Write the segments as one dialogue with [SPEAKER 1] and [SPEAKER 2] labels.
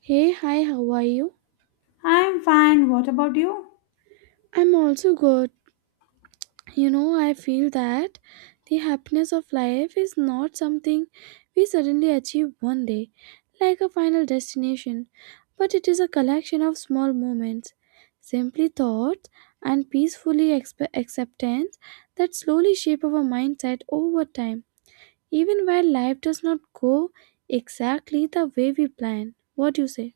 [SPEAKER 1] Hey, hi, how are you?
[SPEAKER 2] I'm fine. What about you?
[SPEAKER 1] I'm also good. You know, I feel that the happiness of life is not something we suddenly achieve one day, like a final destination, but it is a collection of small moments, simply thoughts, and peacefully acceptance that slowly shape our mindset over time, even while life does not go exactly the way we plan. What do you say?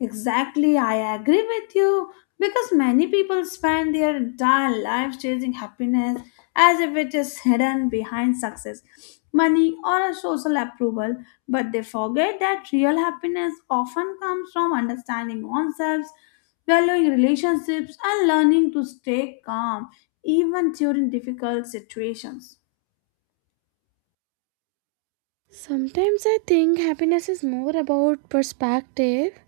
[SPEAKER 2] Exactly, I agree with you because many people spend their entire lives chasing happiness as if it is hidden behind success, money, or a social approval, but they forget that real happiness often comes from understanding oneself, valuing relationships, and learning to stay calm even during difficult situations.
[SPEAKER 1] Sometimes I think happiness is more about perspective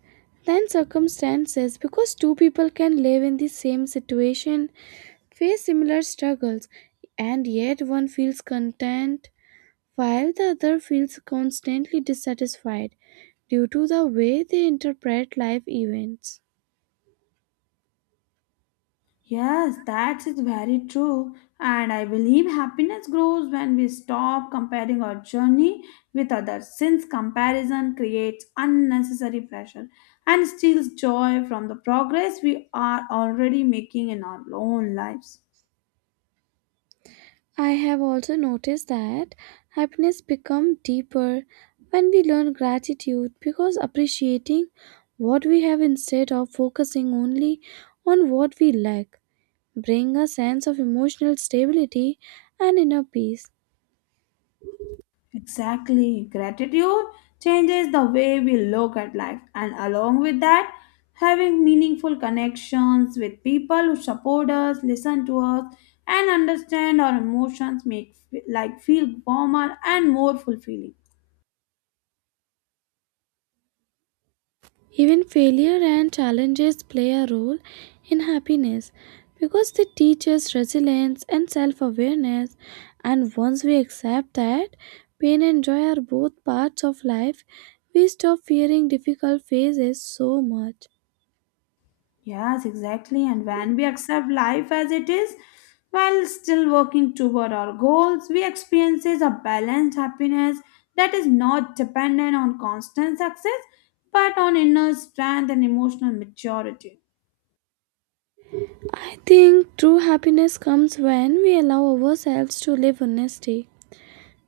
[SPEAKER 1] than circumstances because two people can live in the same situation, face similar struggles, and yet one feels content while the other feels constantly dissatisfied due to the way they interpret life events.
[SPEAKER 2] Yes, that is very true. And I believe happiness grows when we stop comparing our journey with others, since comparison creates unnecessary pressure and steals joy from the progress we are already making in our own lives.
[SPEAKER 1] I have also noticed that happiness becomes deeper when we learn gratitude because appreciating what we have instead of focusing only on what we lack bring a sense of emotional stability and inner peace.
[SPEAKER 2] Exactly. Gratitude changes the way we look at life, and along with that, having meaningful connections with people who support us, listen to us, and understand our emotions make feel warmer and more fulfilling.
[SPEAKER 1] Even failure and challenges play a role in happiness because they teach us resilience and self awareness. And once we accept that pain and joy are both parts of life, we stop fearing difficult phases so much.
[SPEAKER 2] Yes, exactly. And when we accept life as it is, while still working toward our goals, we experience a balanced happiness that is not dependent on constant success, but on inner strength and emotional maturity.
[SPEAKER 1] I think true happiness comes when we allow ourselves to live honestly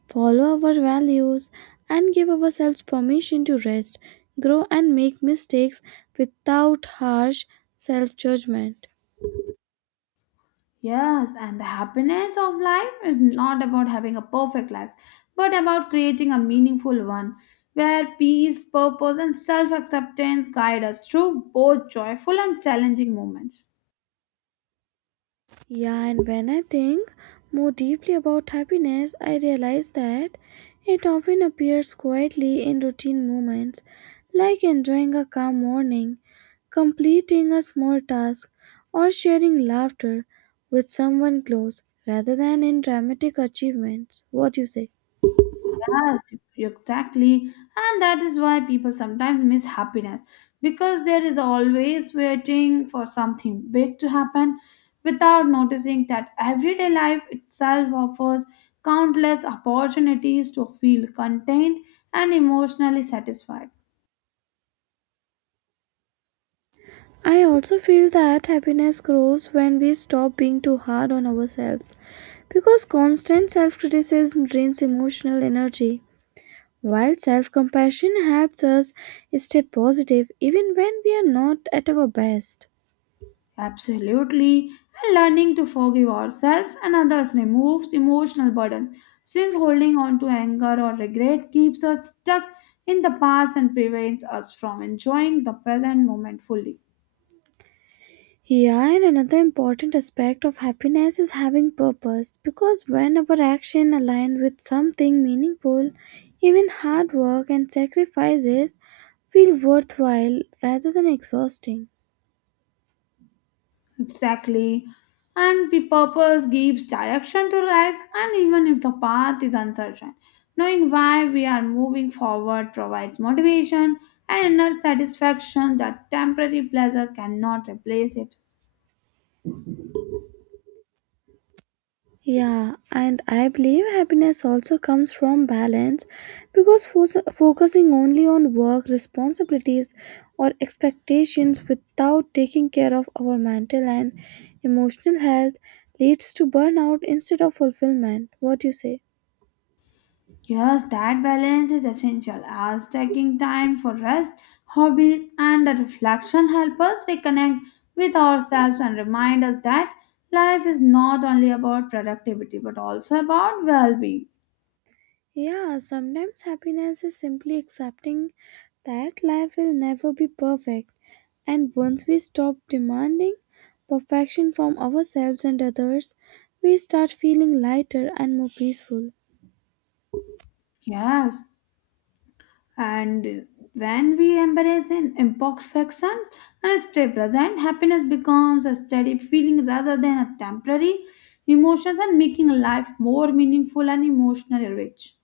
[SPEAKER 1] follow our values, and give ourselves permission to rest, grow, and make mistakes without harsh self judgment.
[SPEAKER 2] Yes, and the happiness of life is not about having a perfect life, but about creating a meaningful one where peace, purpose, and self acceptance guide us through both joyful and challenging moments.
[SPEAKER 1] Yeah, and when I think more deeply about happiness, I realize that it often appears quietly in routine moments like enjoying a calm morning, completing a small task, or sharing laughter with someone close rather than in dramatic achievements. What do you say?
[SPEAKER 2] Yes, exactly. And that is why people sometimes miss happiness because there is always waiting for something big to happen without noticing that everyday life itself offers countless opportunities to feel content and emotionally satisfied.
[SPEAKER 1] I also feel that happiness grows when we stop being too hard on ourselves because constant self criticism drains emotional energy, while self compassion helps us stay positive even when we are not at our best.
[SPEAKER 2] Absolutely. And learning to forgive ourselves and others removes emotional burden, since holding on to anger or regret keeps us stuck in the past and prevents us from enjoying the present moment fully.
[SPEAKER 1] Here, and another important aspect of happiness is having purpose because when our action align with something meaningful, even hard work and sacrifices feel worthwhile rather than exhausting.
[SPEAKER 2] Exactly. And the purpose gives direction to life, and even if the path is uncertain, knowing why we are moving forward provides motivation and inner satisfaction that temporary pleasure cannot replace it.
[SPEAKER 1] Yeah, and I believe happiness also comes from balance because focusing only on work responsibilities or expectations without taking care of our mental and emotional health leads to burnout instead of fulfillment. What do you say?
[SPEAKER 2] Yes, that balance is essential as taking time for rest, hobbies, and the reflection help us reconnect with ourselves and remind us that life is not only about productivity but also about well being.
[SPEAKER 1] Yeah, sometimes happiness is simply accepting that life will never be perfect. And once we stop demanding perfection from ourselves and others, we start feeling lighter and more peaceful.
[SPEAKER 2] Yes, and when we embrace in imperfections and stay present, happiness becomes a steady feeling rather than a temporary emotions and making life more meaningful and emotionally rich.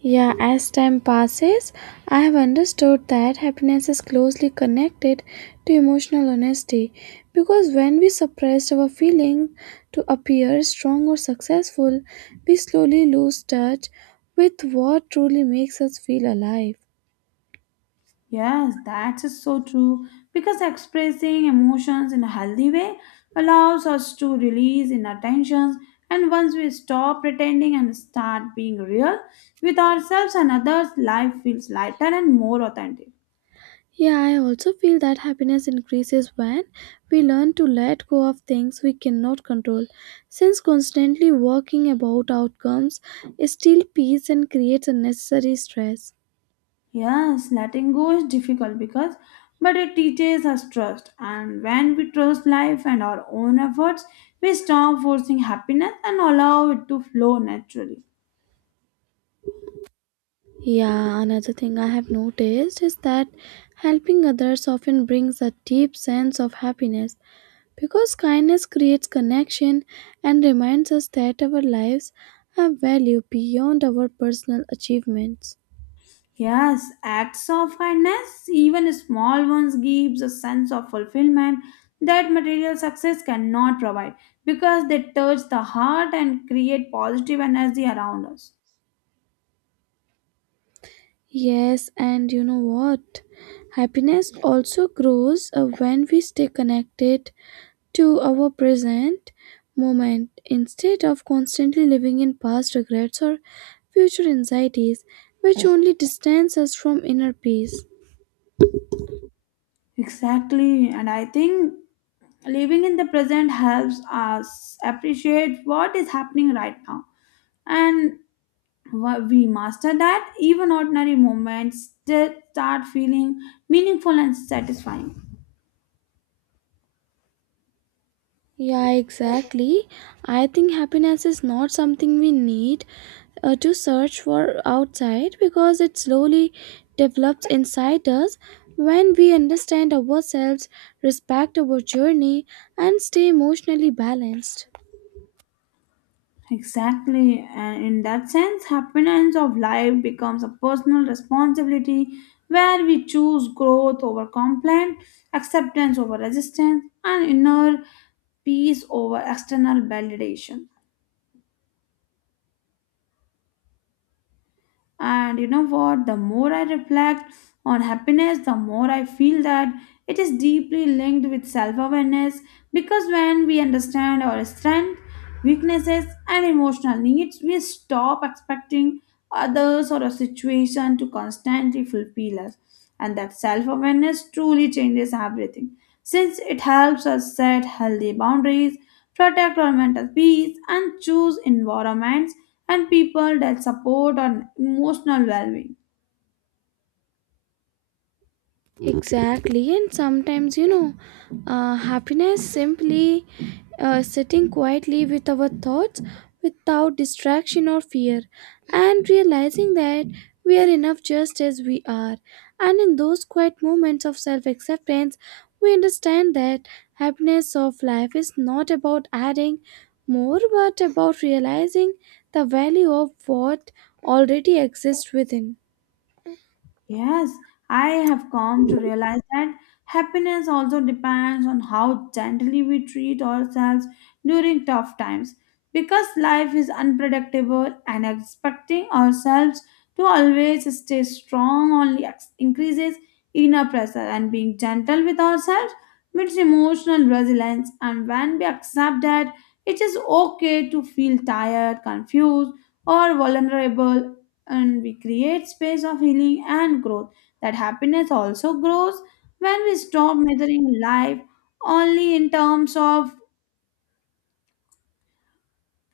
[SPEAKER 1] Yeah, as time passes, I have understood that happiness is closely connected to emotional honesty because when we suppress our feelings to appear strong or successful, we slowly lose touch with what truly makes us feel alive.
[SPEAKER 2] Yes, that's so true. Because expressing emotions in a healthy way allows us to release inner tensions, and once we stop pretending and start being real with ourselves and others, life feels lighter and more authentic.
[SPEAKER 1] Yeah, I also feel that happiness increases when we learn to let go of things we cannot control. Since constantly working about outcomes steals peace and creates unnecessary stress.
[SPEAKER 2] Yes, letting go is difficult because, but it teaches us trust, and when we trust life and our own efforts, we stop forcing happiness and allow it to flow naturally.
[SPEAKER 1] Yeah, another thing I have noticed is that helping others often brings a deep sense of happiness because kindness creates connection and reminds us that our lives have value beyond our personal achievements.
[SPEAKER 2] Yes, acts of kindness, even small ones, gives a sense of fulfillment that material success cannot provide because they touch the heart and create positive energy around us.
[SPEAKER 1] Yes, and you know what? Happiness also grows when we stay connected to our present moment instead of constantly living in past regrets or future anxieties, which only distance us from inner peace.
[SPEAKER 2] Exactly, and I think living in the present helps us appreciate what is happening right now. And we master that, even ordinary moments still start feeling meaningful and satisfying.
[SPEAKER 1] Yeah, exactly. I think happiness is not something we need to search for outside because it slowly develops inside us when we understand ourselves, respect our journey, and stay emotionally balanced.
[SPEAKER 2] Exactly, and in that sense, happiness of life becomes a personal responsibility where we choose growth over complaint, acceptance over resistance, and inner peace over external validation. And you know what? The more I reflect on happiness, the more I feel that it is deeply linked with self awareness because when we understand our strengths, weaknesses, and emotional needs, we stop expecting others or a situation to constantly fulfill us. And that self awareness truly changes everything since it helps us set healthy boundaries, protect our mental peace, and choose environments and people that support on emotional well-being.
[SPEAKER 1] Exactly, and sometimes you know, happiness simply sitting quietly with our thoughts without distraction or fear, and realizing that we are enough just as we are. And in those quiet moments of self acceptance, we understand that happiness of life is not about adding more but about realizing the value of what already exists within.
[SPEAKER 2] Yes, I have come to realize that happiness also depends on how gently we treat ourselves during tough times. Because life is unpredictable and expecting ourselves to always stay strong only increases inner pressure, and being gentle with ourselves means emotional resilience. And when we accept that it is okay to feel tired, confused, or vulnerable and we create space of healing and growth. That happiness also grows when we stop measuring life only in terms of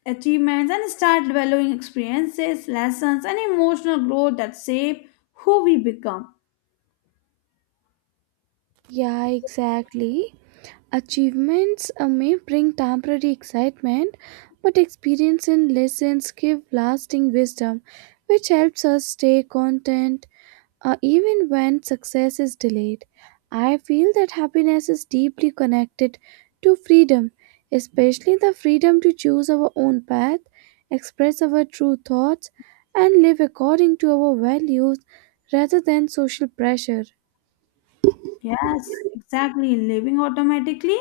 [SPEAKER 2] achievements and start valuing experiences, lessons, and emotional growth that shape who we become.
[SPEAKER 1] Yeah, exactly. Achievements may bring temporary excitement, but experience and lessons give lasting wisdom, which helps us stay content even when success is delayed. I feel that happiness is deeply connected to freedom, especially the freedom to choose our own path, express our true thoughts, and live according to our values rather than social pressure.
[SPEAKER 2] Yes, exactly. Living automatically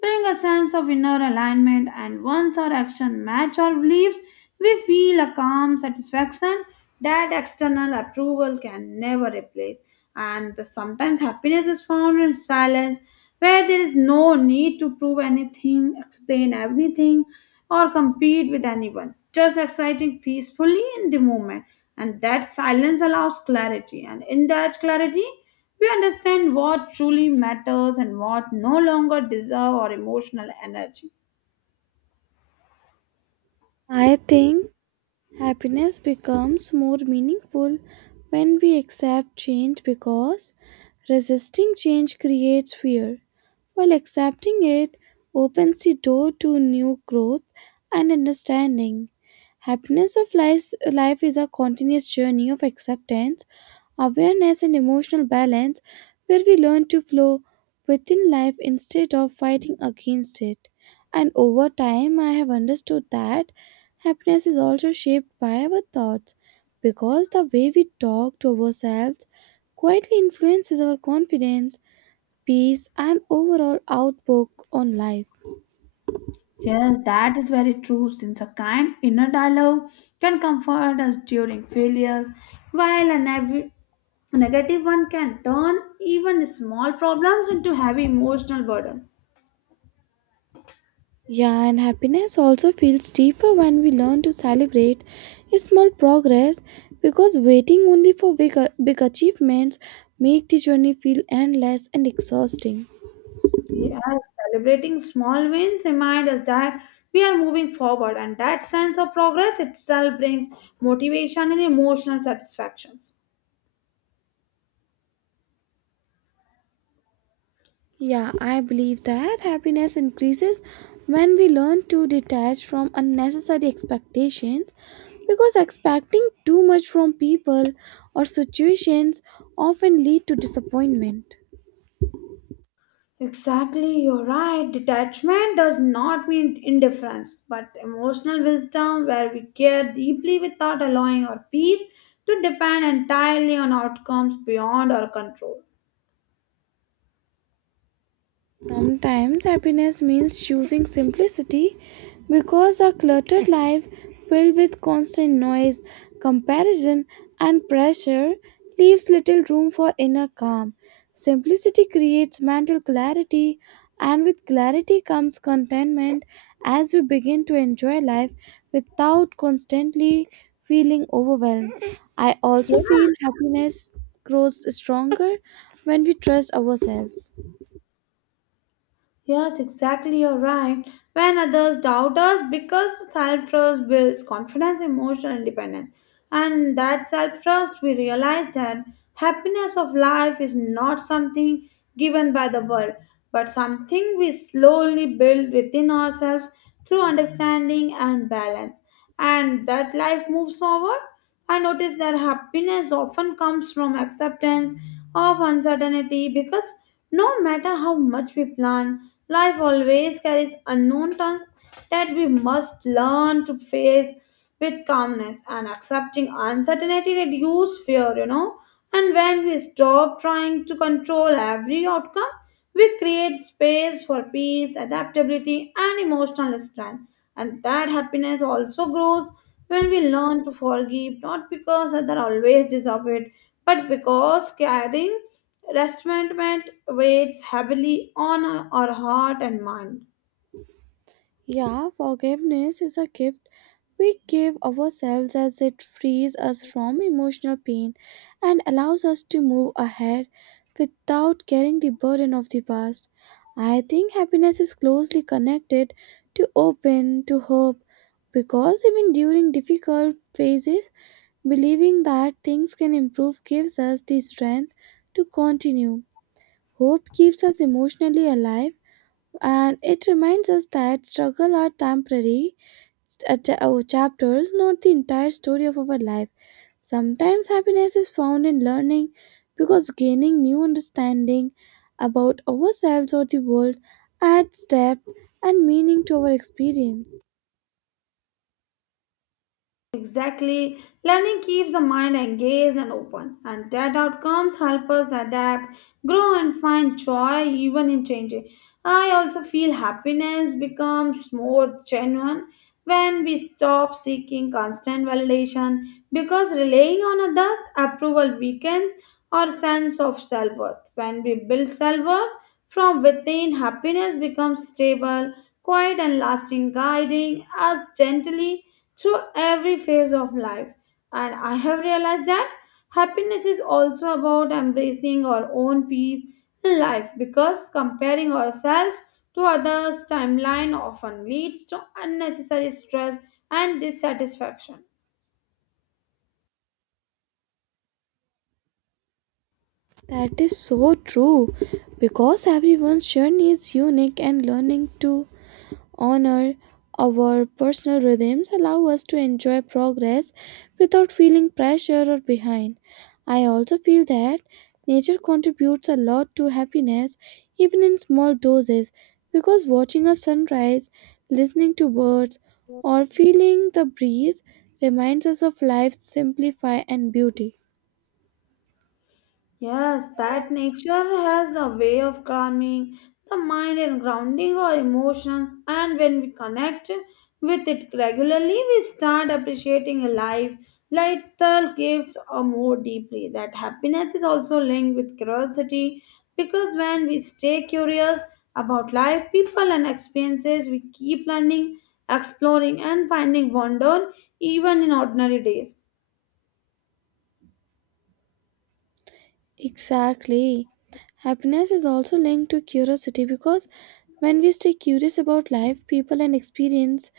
[SPEAKER 2] bring a sense of inner alignment and once our action match our beliefs, we feel a calm satisfaction that external approval can never replace. And sometimes happiness is found in silence where there is no need to prove anything, explain everything or compete with anyone. Just exciting peacefully in the moment and that silence allows clarity and in that clarity we understand what truly matters and what no longer deserve our emotional energy.
[SPEAKER 1] I think happiness becomes more meaningful when we accept change because resisting change creates fear, while accepting it opens the door to new growth and understanding. Happiness of life, life is a continuous journey of acceptance, awareness, and emotional balance where we learn to flow within life instead of fighting against it. And over time, I have understood that happiness is also shaped by our thoughts because the way we talk to ourselves quietly influences our confidence, peace, and overall outlook on life.
[SPEAKER 2] Yes, that is very true since a kind inner dialogue can comfort us during failures while a negative every negative one can turn even small problems into heavy emotional burdens.
[SPEAKER 1] Yeah, and happiness also feels deeper when we learn to celebrate small progress because waiting only for big, big achievements make the journey feel endless and exhausting.
[SPEAKER 2] Yes, celebrating small wins remind us that we are moving forward, and that sense of progress itself brings motivation and emotional satisfactions.
[SPEAKER 1] Yeah, I believe that happiness increases when we learn to detach from unnecessary expectations because expecting too much from people or situations often lead to disappointment.
[SPEAKER 2] Exactly, you're right. Detachment does not mean indifference, but emotional wisdom where we care deeply without allowing our peace to depend entirely on outcomes beyond our control.
[SPEAKER 1] Sometimes happiness means choosing simplicity because a cluttered life filled with constant noise, comparison, and pressure leaves little room for inner calm. Simplicity creates mental clarity, and with clarity comes contentment as we begin to enjoy life without constantly feeling overwhelmed. I
[SPEAKER 2] Yeah.
[SPEAKER 1] also feel happiness grows stronger when we trust ourselves.
[SPEAKER 2] Yes, exactly, you're right. When others doubt us, because self trust builds confidence, emotional independence. And that self trust, we realize that happiness of life is not something given by the world, but something we slowly build within ourselves through understanding and balance. And that life moves forward I noticed that happiness often comes from acceptance of uncertainty because no matter how much we plan, life always carries unknown turns that we must learn to face with calmness and accepting uncertainty reduces fear, you know. And when we stop trying to control every outcome, we create space for peace, adaptability, and emotional strength. And that happiness also grows when we learn to forgive not because others always deserve it but because carrying resentment weighs heavily on our heart and mind.
[SPEAKER 1] Yeah, forgiveness is a gift we give ourselves as it frees us from emotional pain and allows us to move ahead without carrying the burden of the past. I think happiness is closely connected to open, to hope, because even during difficult phases, believing that things can improve gives us the strength to continue. Hope keeps us emotionally alive and it reminds us that struggle are temporary chapters, not the entire story of our life. Sometimes happiness is found in learning because gaining new understanding about ourselves or the world adds depth and meaning to our experience.
[SPEAKER 2] Exactly. Learning keeps the mind engaged and open, and that outcomes help us adapt, grow, and find joy even in changing. I also feel happiness becomes more genuine when we stop seeking constant validation because relying on others' approval weakens our sense of self worth. When we build self worth from within, happiness becomes stable, quiet, and lasting, guiding us gently through every phase of life. And I have realized that happiness is also about embracing our own peace in life because comparing ourselves to others' timeline often leads to unnecessary stress and dissatisfaction.
[SPEAKER 1] That is so true because everyone's journey is unique and learning too honor our personal rhythms, allow us to enjoy progress without feeling pressure or behind. I also feel that nature contributes a lot to happiness, even in small doses, because watching a sunrise, listening to birds, or feeling the breeze reminds us of life's simplify and beauty.
[SPEAKER 2] Yes, that nature has a way of calming the mind and grounding our emotions, and when we connect with it regularly, we start appreciating a life, like the gifts, or more deeply. That happiness is also linked with curiosity because when we stay curious about life, people, and experiences, we keep learning, exploring, and finding wonder even in ordinary days.
[SPEAKER 1] Exactly. Happiness is also linked to curiosity because when we stay curious about life, people, and experience,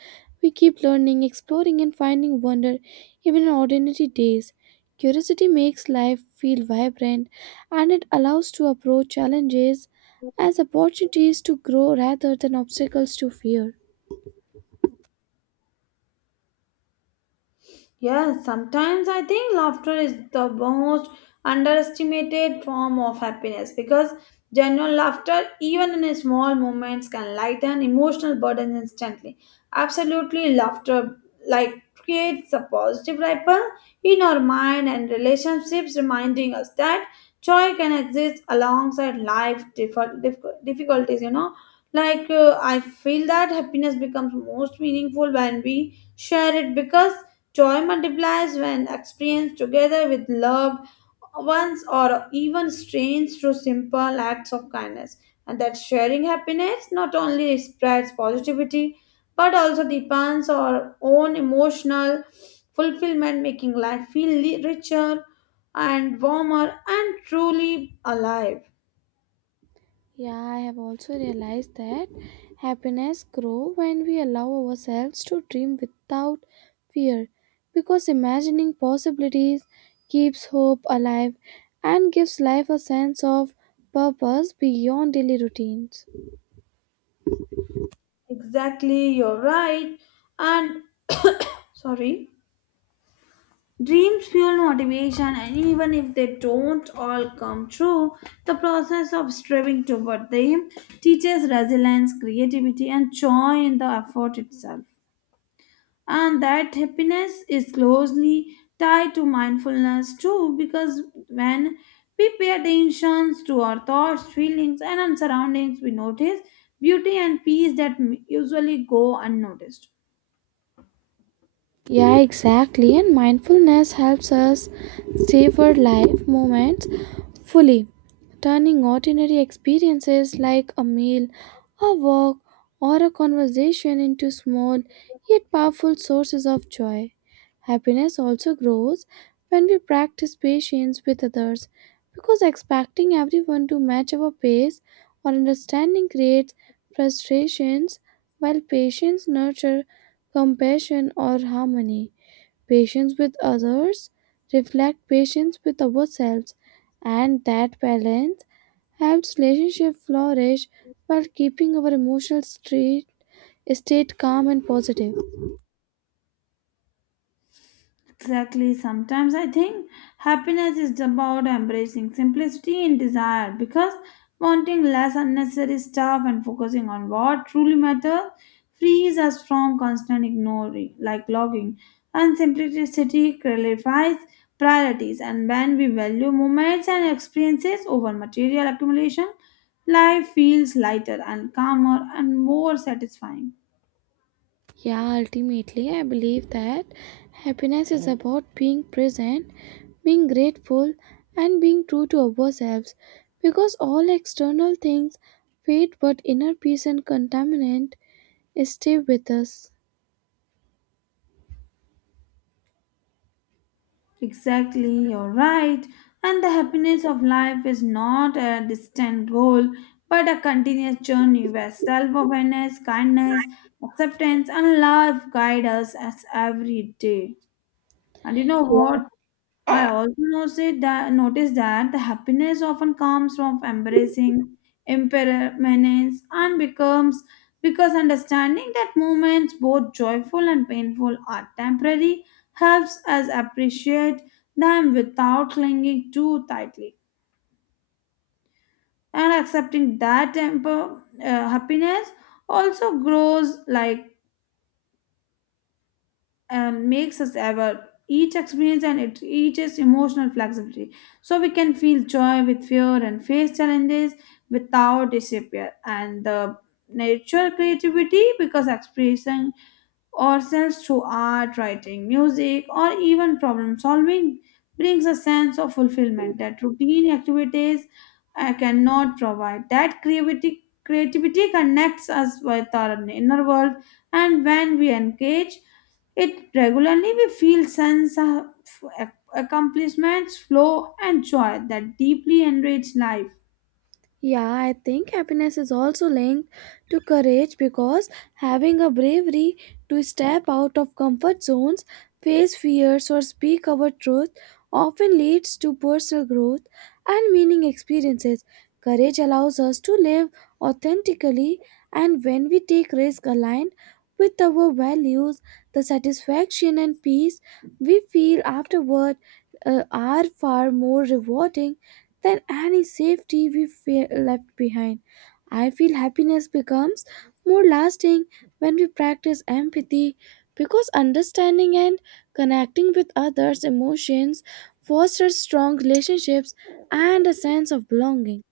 [SPEAKER 1] we keep learning, exploring, and finding wonder even in ordinary days. Curiosity makes life feel vibrant and it allows to approach challenges as opportunities to grow rather than obstacles to fear.
[SPEAKER 2] Yes, sometimes I think laughter is the most underestimated form of happiness because genuine laughter, even in small moments, can lighten emotional burden instantly. Absolutely, laughter creates a positive ripple in our mind and relationships, reminding us that joy can exist alongside life difficulties. You know, I feel that happiness becomes most meaningful when we share it because joy multiplies when experienced together with loved ones or even strangers through simple acts of kindness. And that sharing happiness not only spreads positivity but also deepens our own emotional fulfillment, making life feel richer and warmer and truly alive.
[SPEAKER 1] Yeah, I have also realized that happiness grows when we allow ourselves to dream without fear because imagining possibilities keeps hope alive and gives life a sense of purpose beyond daily routines.
[SPEAKER 2] Exactly, you're right. And sorry. Dreams fuel motivation, and even if they don't all come true, the process of striving toward them teaches resilience, creativity, and joy in the effort itself. And that happiness is closely tied to mindfulness too, because when we pay attention to our thoughts, feelings, and our surroundings, we notice beauty and peace that usually go unnoticed.
[SPEAKER 1] Yeah, exactly. And mindfulness helps us savor life moments fully, turning ordinary experiences like a meal, a walk, or a conversation into small yet powerful sources of joy. Happiness also grows when we practice patience with others because expecting everyone to match our pace or understanding creates frustrations while patience nurtures compassion or harmony. Patience with others reflects patience with ourselves, and that balance helps relationship flourish while keeping our emotional state calm and positive.
[SPEAKER 2] Exactly. Sometimes I think happiness is about embracing simplicity in desire because wanting less unnecessary stuff and focusing on what truly matters frees us from constant ignoring, like logging. And simplicity clarifies priorities, and when we value moments and experiences over material accumulation, life feels lighter and calmer and more satisfying.
[SPEAKER 1] Yeah, ultimately, I believe that happiness is about being present, being grateful, and being true to ourselves because all external things fade, but inner peace and contentment stay with us.
[SPEAKER 2] Exactly, you're right. And the happiness of life is not a distant goal, but a continuous journey where self awareness, kindness, acceptance, and love guide us as every day. And you know what? I
[SPEAKER 1] Yeah.
[SPEAKER 2] also noticed that the happiness often comes from embracing impermanence and becomes because understanding that moments, both joyful and painful, are temporary, helps us appreciate them without clinging too tightly. And accepting that happiness also grows like and makes us ever each experience and it teaches emotional flexibility so we can feel joy with fear and face challenges without despair and the nature creativity because expressing ourselves through art writing music or even problem solving brings a sense of fulfillment that routine activities cannot provide that creativity connects us with our inner world and when we engage it regularly we feel sense of accomplishments, flow, and joy that deeply enrich life.
[SPEAKER 1] Yeah, I think happiness is also linked to courage because having a bravery to step out of comfort zones, face fears, or speak our truth often leads to personal growth and meaning experiences. Courage allows us to live authentically, and when we take risks aligned with our values, the satisfaction and peace we feel afterward are far more rewarding than any safety we feel left behind. I feel happiness becomes more lasting when we practice empathy because understanding and connecting with others' emotions fosters strong relationships and a sense of belonging.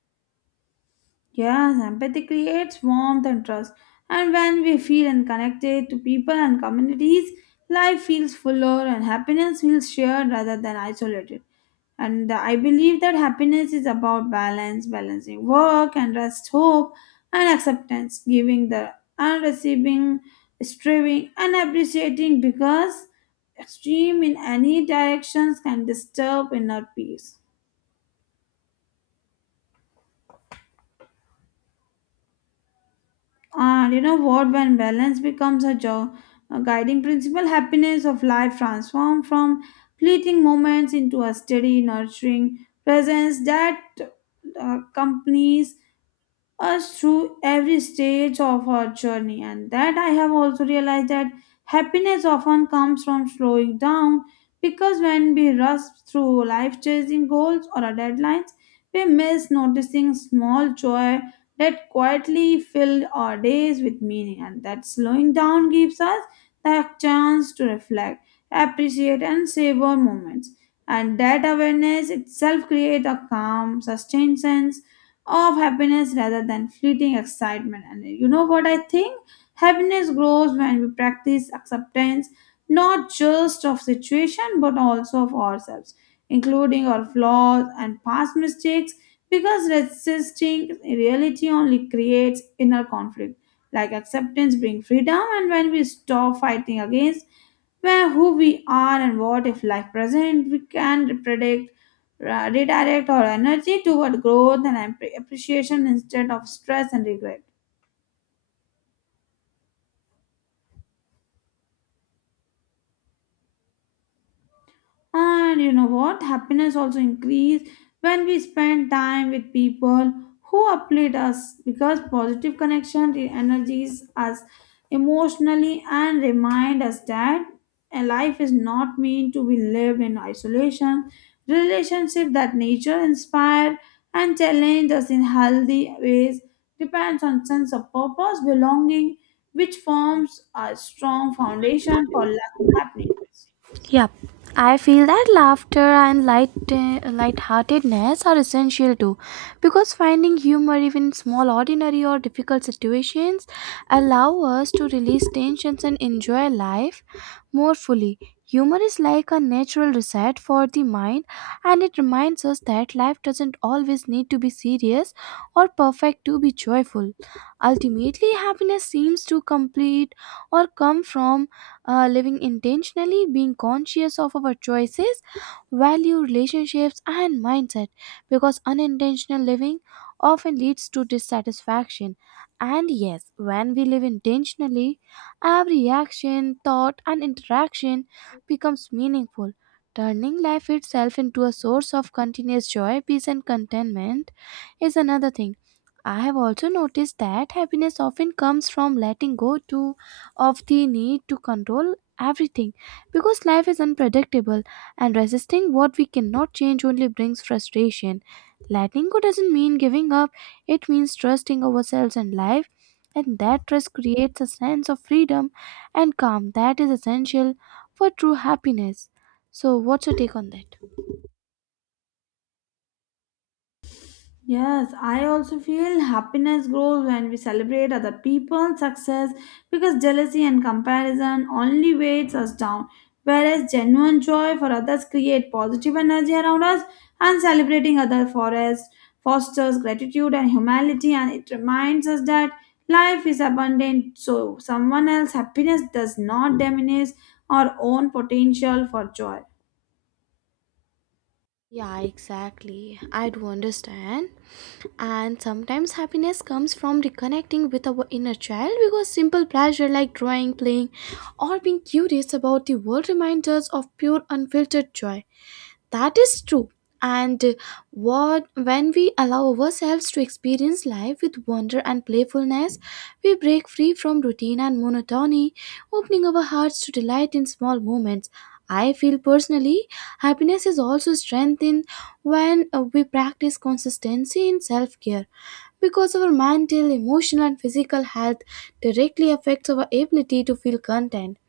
[SPEAKER 2] Yes, empathy creates warmth and trust, and when we feel and connected to people and communities, life feels fuller and happiness feels shared rather than isolated. And I believe that happiness is about balance, balancing work and rest, hope and acceptance, giving the and receiving, striving and appreciating because extreme in any directions can disturb inner peace. And you know what? When balance becomes a guiding principle, happiness of life transforms from fleeting moments into a steady, nurturing presence that accompanies us through every stage of our journey. And that I have also realized that happiness often comes from slowing down because when we rush through life chasing goals or our deadlines, we miss noticing small joy that quietly filled our days with meaning and that slowing down gives us the chance to reflect, appreciate and savor moments. And that awareness itself creates a calm, sustained sense of happiness rather than fleeting excitement. And you know what I think? Happiness grows when we practice acceptance, not just of situation but also of ourselves, including our flaws and past mistakes, because resisting reality only creates inner conflict. Like acceptance brings freedom, and when we stop fighting against where who we are and what if life present we can predict redirect our energy toward growth and appreciation instead of stress and regret. And you know what? Happiness also increase when we spend time with people who uplift us because positive connection energies us emotionally and remind us that a life is not meant to be lived in isolation. Relationship that nature inspired and challenged us in healthy ways depends on sense of purpose, belonging, which forms a strong foundation for life happening.
[SPEAKER 1] Yep. I feel that laughter and lightheartedness are essential too because finding humor even in small ordinary or difficult situations allow us to release tensions and enjoy life more fully. Humor is like a natural reset for the mind, and it reminds us that life doesn't always need to be serious or perfect to be joyful. Ultimately, happiness seems to complete or come from living intentionally, being conscious of our choices, value, relationships, and mindset, because unintentional living often leads to dissatisfaction. And yes, when we live intentionally, every action, thought, and interaction becomes meaningful, turning life itself into a source of continuous joy, peace, and contentment is another thing. I have also noticed that happiness often comes from letting go to of the need to control everything because life is unpredictable and resisting what we cannot change only brings frustration. Letting go doesn't mean giving up, it means trusting ourselves and life and that trust creates a sense of freedom and calm that is essential for true happiness. So, what's your take on that?
[SPEAKER 2] Yes, I also feel happiness grows when we celebrate other people's success because jealousy and comparison only weighs us down. Whereas genuine joy for others create positive energy around us and celebrating other for us fosters gratitude and humility and it reminds us that life is abundant so someone else's happiness does not diminish our own potential for joy.
[SPEAKER 1] Yeah, exactly. I do understand. And sometimes happiness comes from reconnecting with our inner child because simple pleasure like drawing, playing, or being curious about the world reminds us of pure, unfiltered joy. That is true. And what when we allow ourselves to experience life with wonder and playfulness, we break free from routine and monotony, opening our hearts to delight in small moments. I feel personally, happiness is also strengthened when we practice consistency in self-care because our mental, emotional and physical health directly affects our ability to feel content.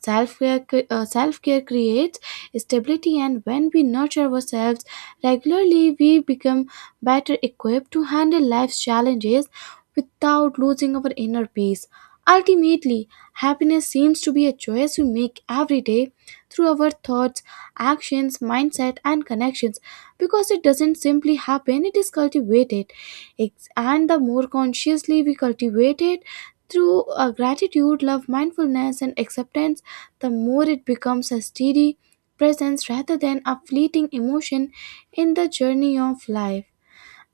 [SPEAKER 1] Self-care creates stability, and when we nurture ourselves regularly, we become better equipped to handle life's challenges without losing our inner peace. Ultimately, happiness seems to be a choice we make every day through our thoughts, actions, mindset, and connections because it doesn't simply happen, it is cultivated. And the more consciously we cultivate it, through gratitude, love, mindfulness, and acceptance the more it becomes a steady presence rather than a fleeting emotion in the journey of life.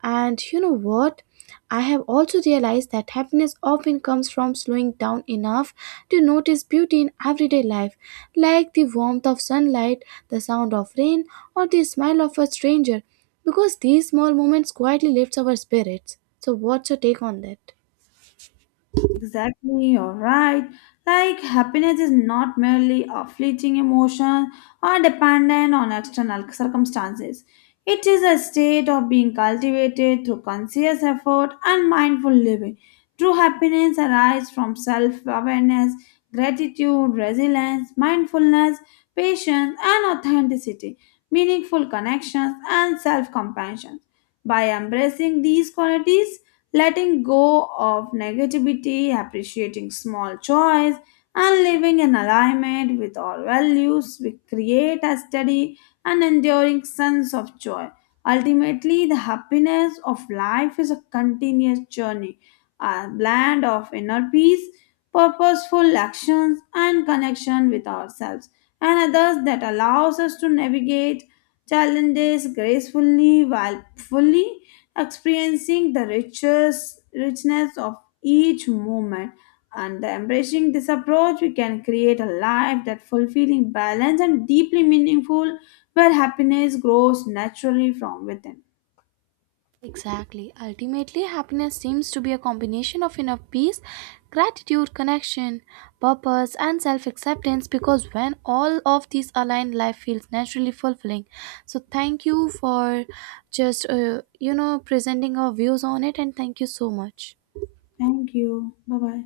[SPEAKER 1] And you know what? I have also realized that happiness often comes from slowing down enough to notice beauty in everyday life, like the warmth of sunlight, the sound of rain, or the smile of a stranger, because these small moments quietly lifts our spirits. So, what's your take on that?
[SPEAKER 2] Exactly, you're right. Like, happiness is not merely a fleeting emotion or dependent on external circumstances. It is a state of being cultivated through conscious effort and mindful living. True happiness arises from self awareness, gratitude, resilience, mindfulness, patience, and authenticity, meaningful connections, and self compassion. By embracing these qualities, letting go of negativity, appreciating small joys, and living in alignment with our values, we create a steady and enduring sense of joy. Ultimately, the happiness of life is a continuous journey, a blend of inner peace, purposeful actions, and connection with ourselves and others that allows us to navigate challenges gracefully while fully experiencing the richness of each moment. And embracing this approach, we can create a life that fulfilling, balanced, and deeply meaningful, where happiness grows naturally from within.
[SPEAKER 1] Exactly. Ultimately, happiness seems to be a combination of inner peace, gratitude, connection, purpose, and self acceptance because when all of these align, life feels naturally fulfilling. So, thank you for just, you know, presenting our views on it, and thank you so much.
[SPEAKER 2] Thank you. Bye bye.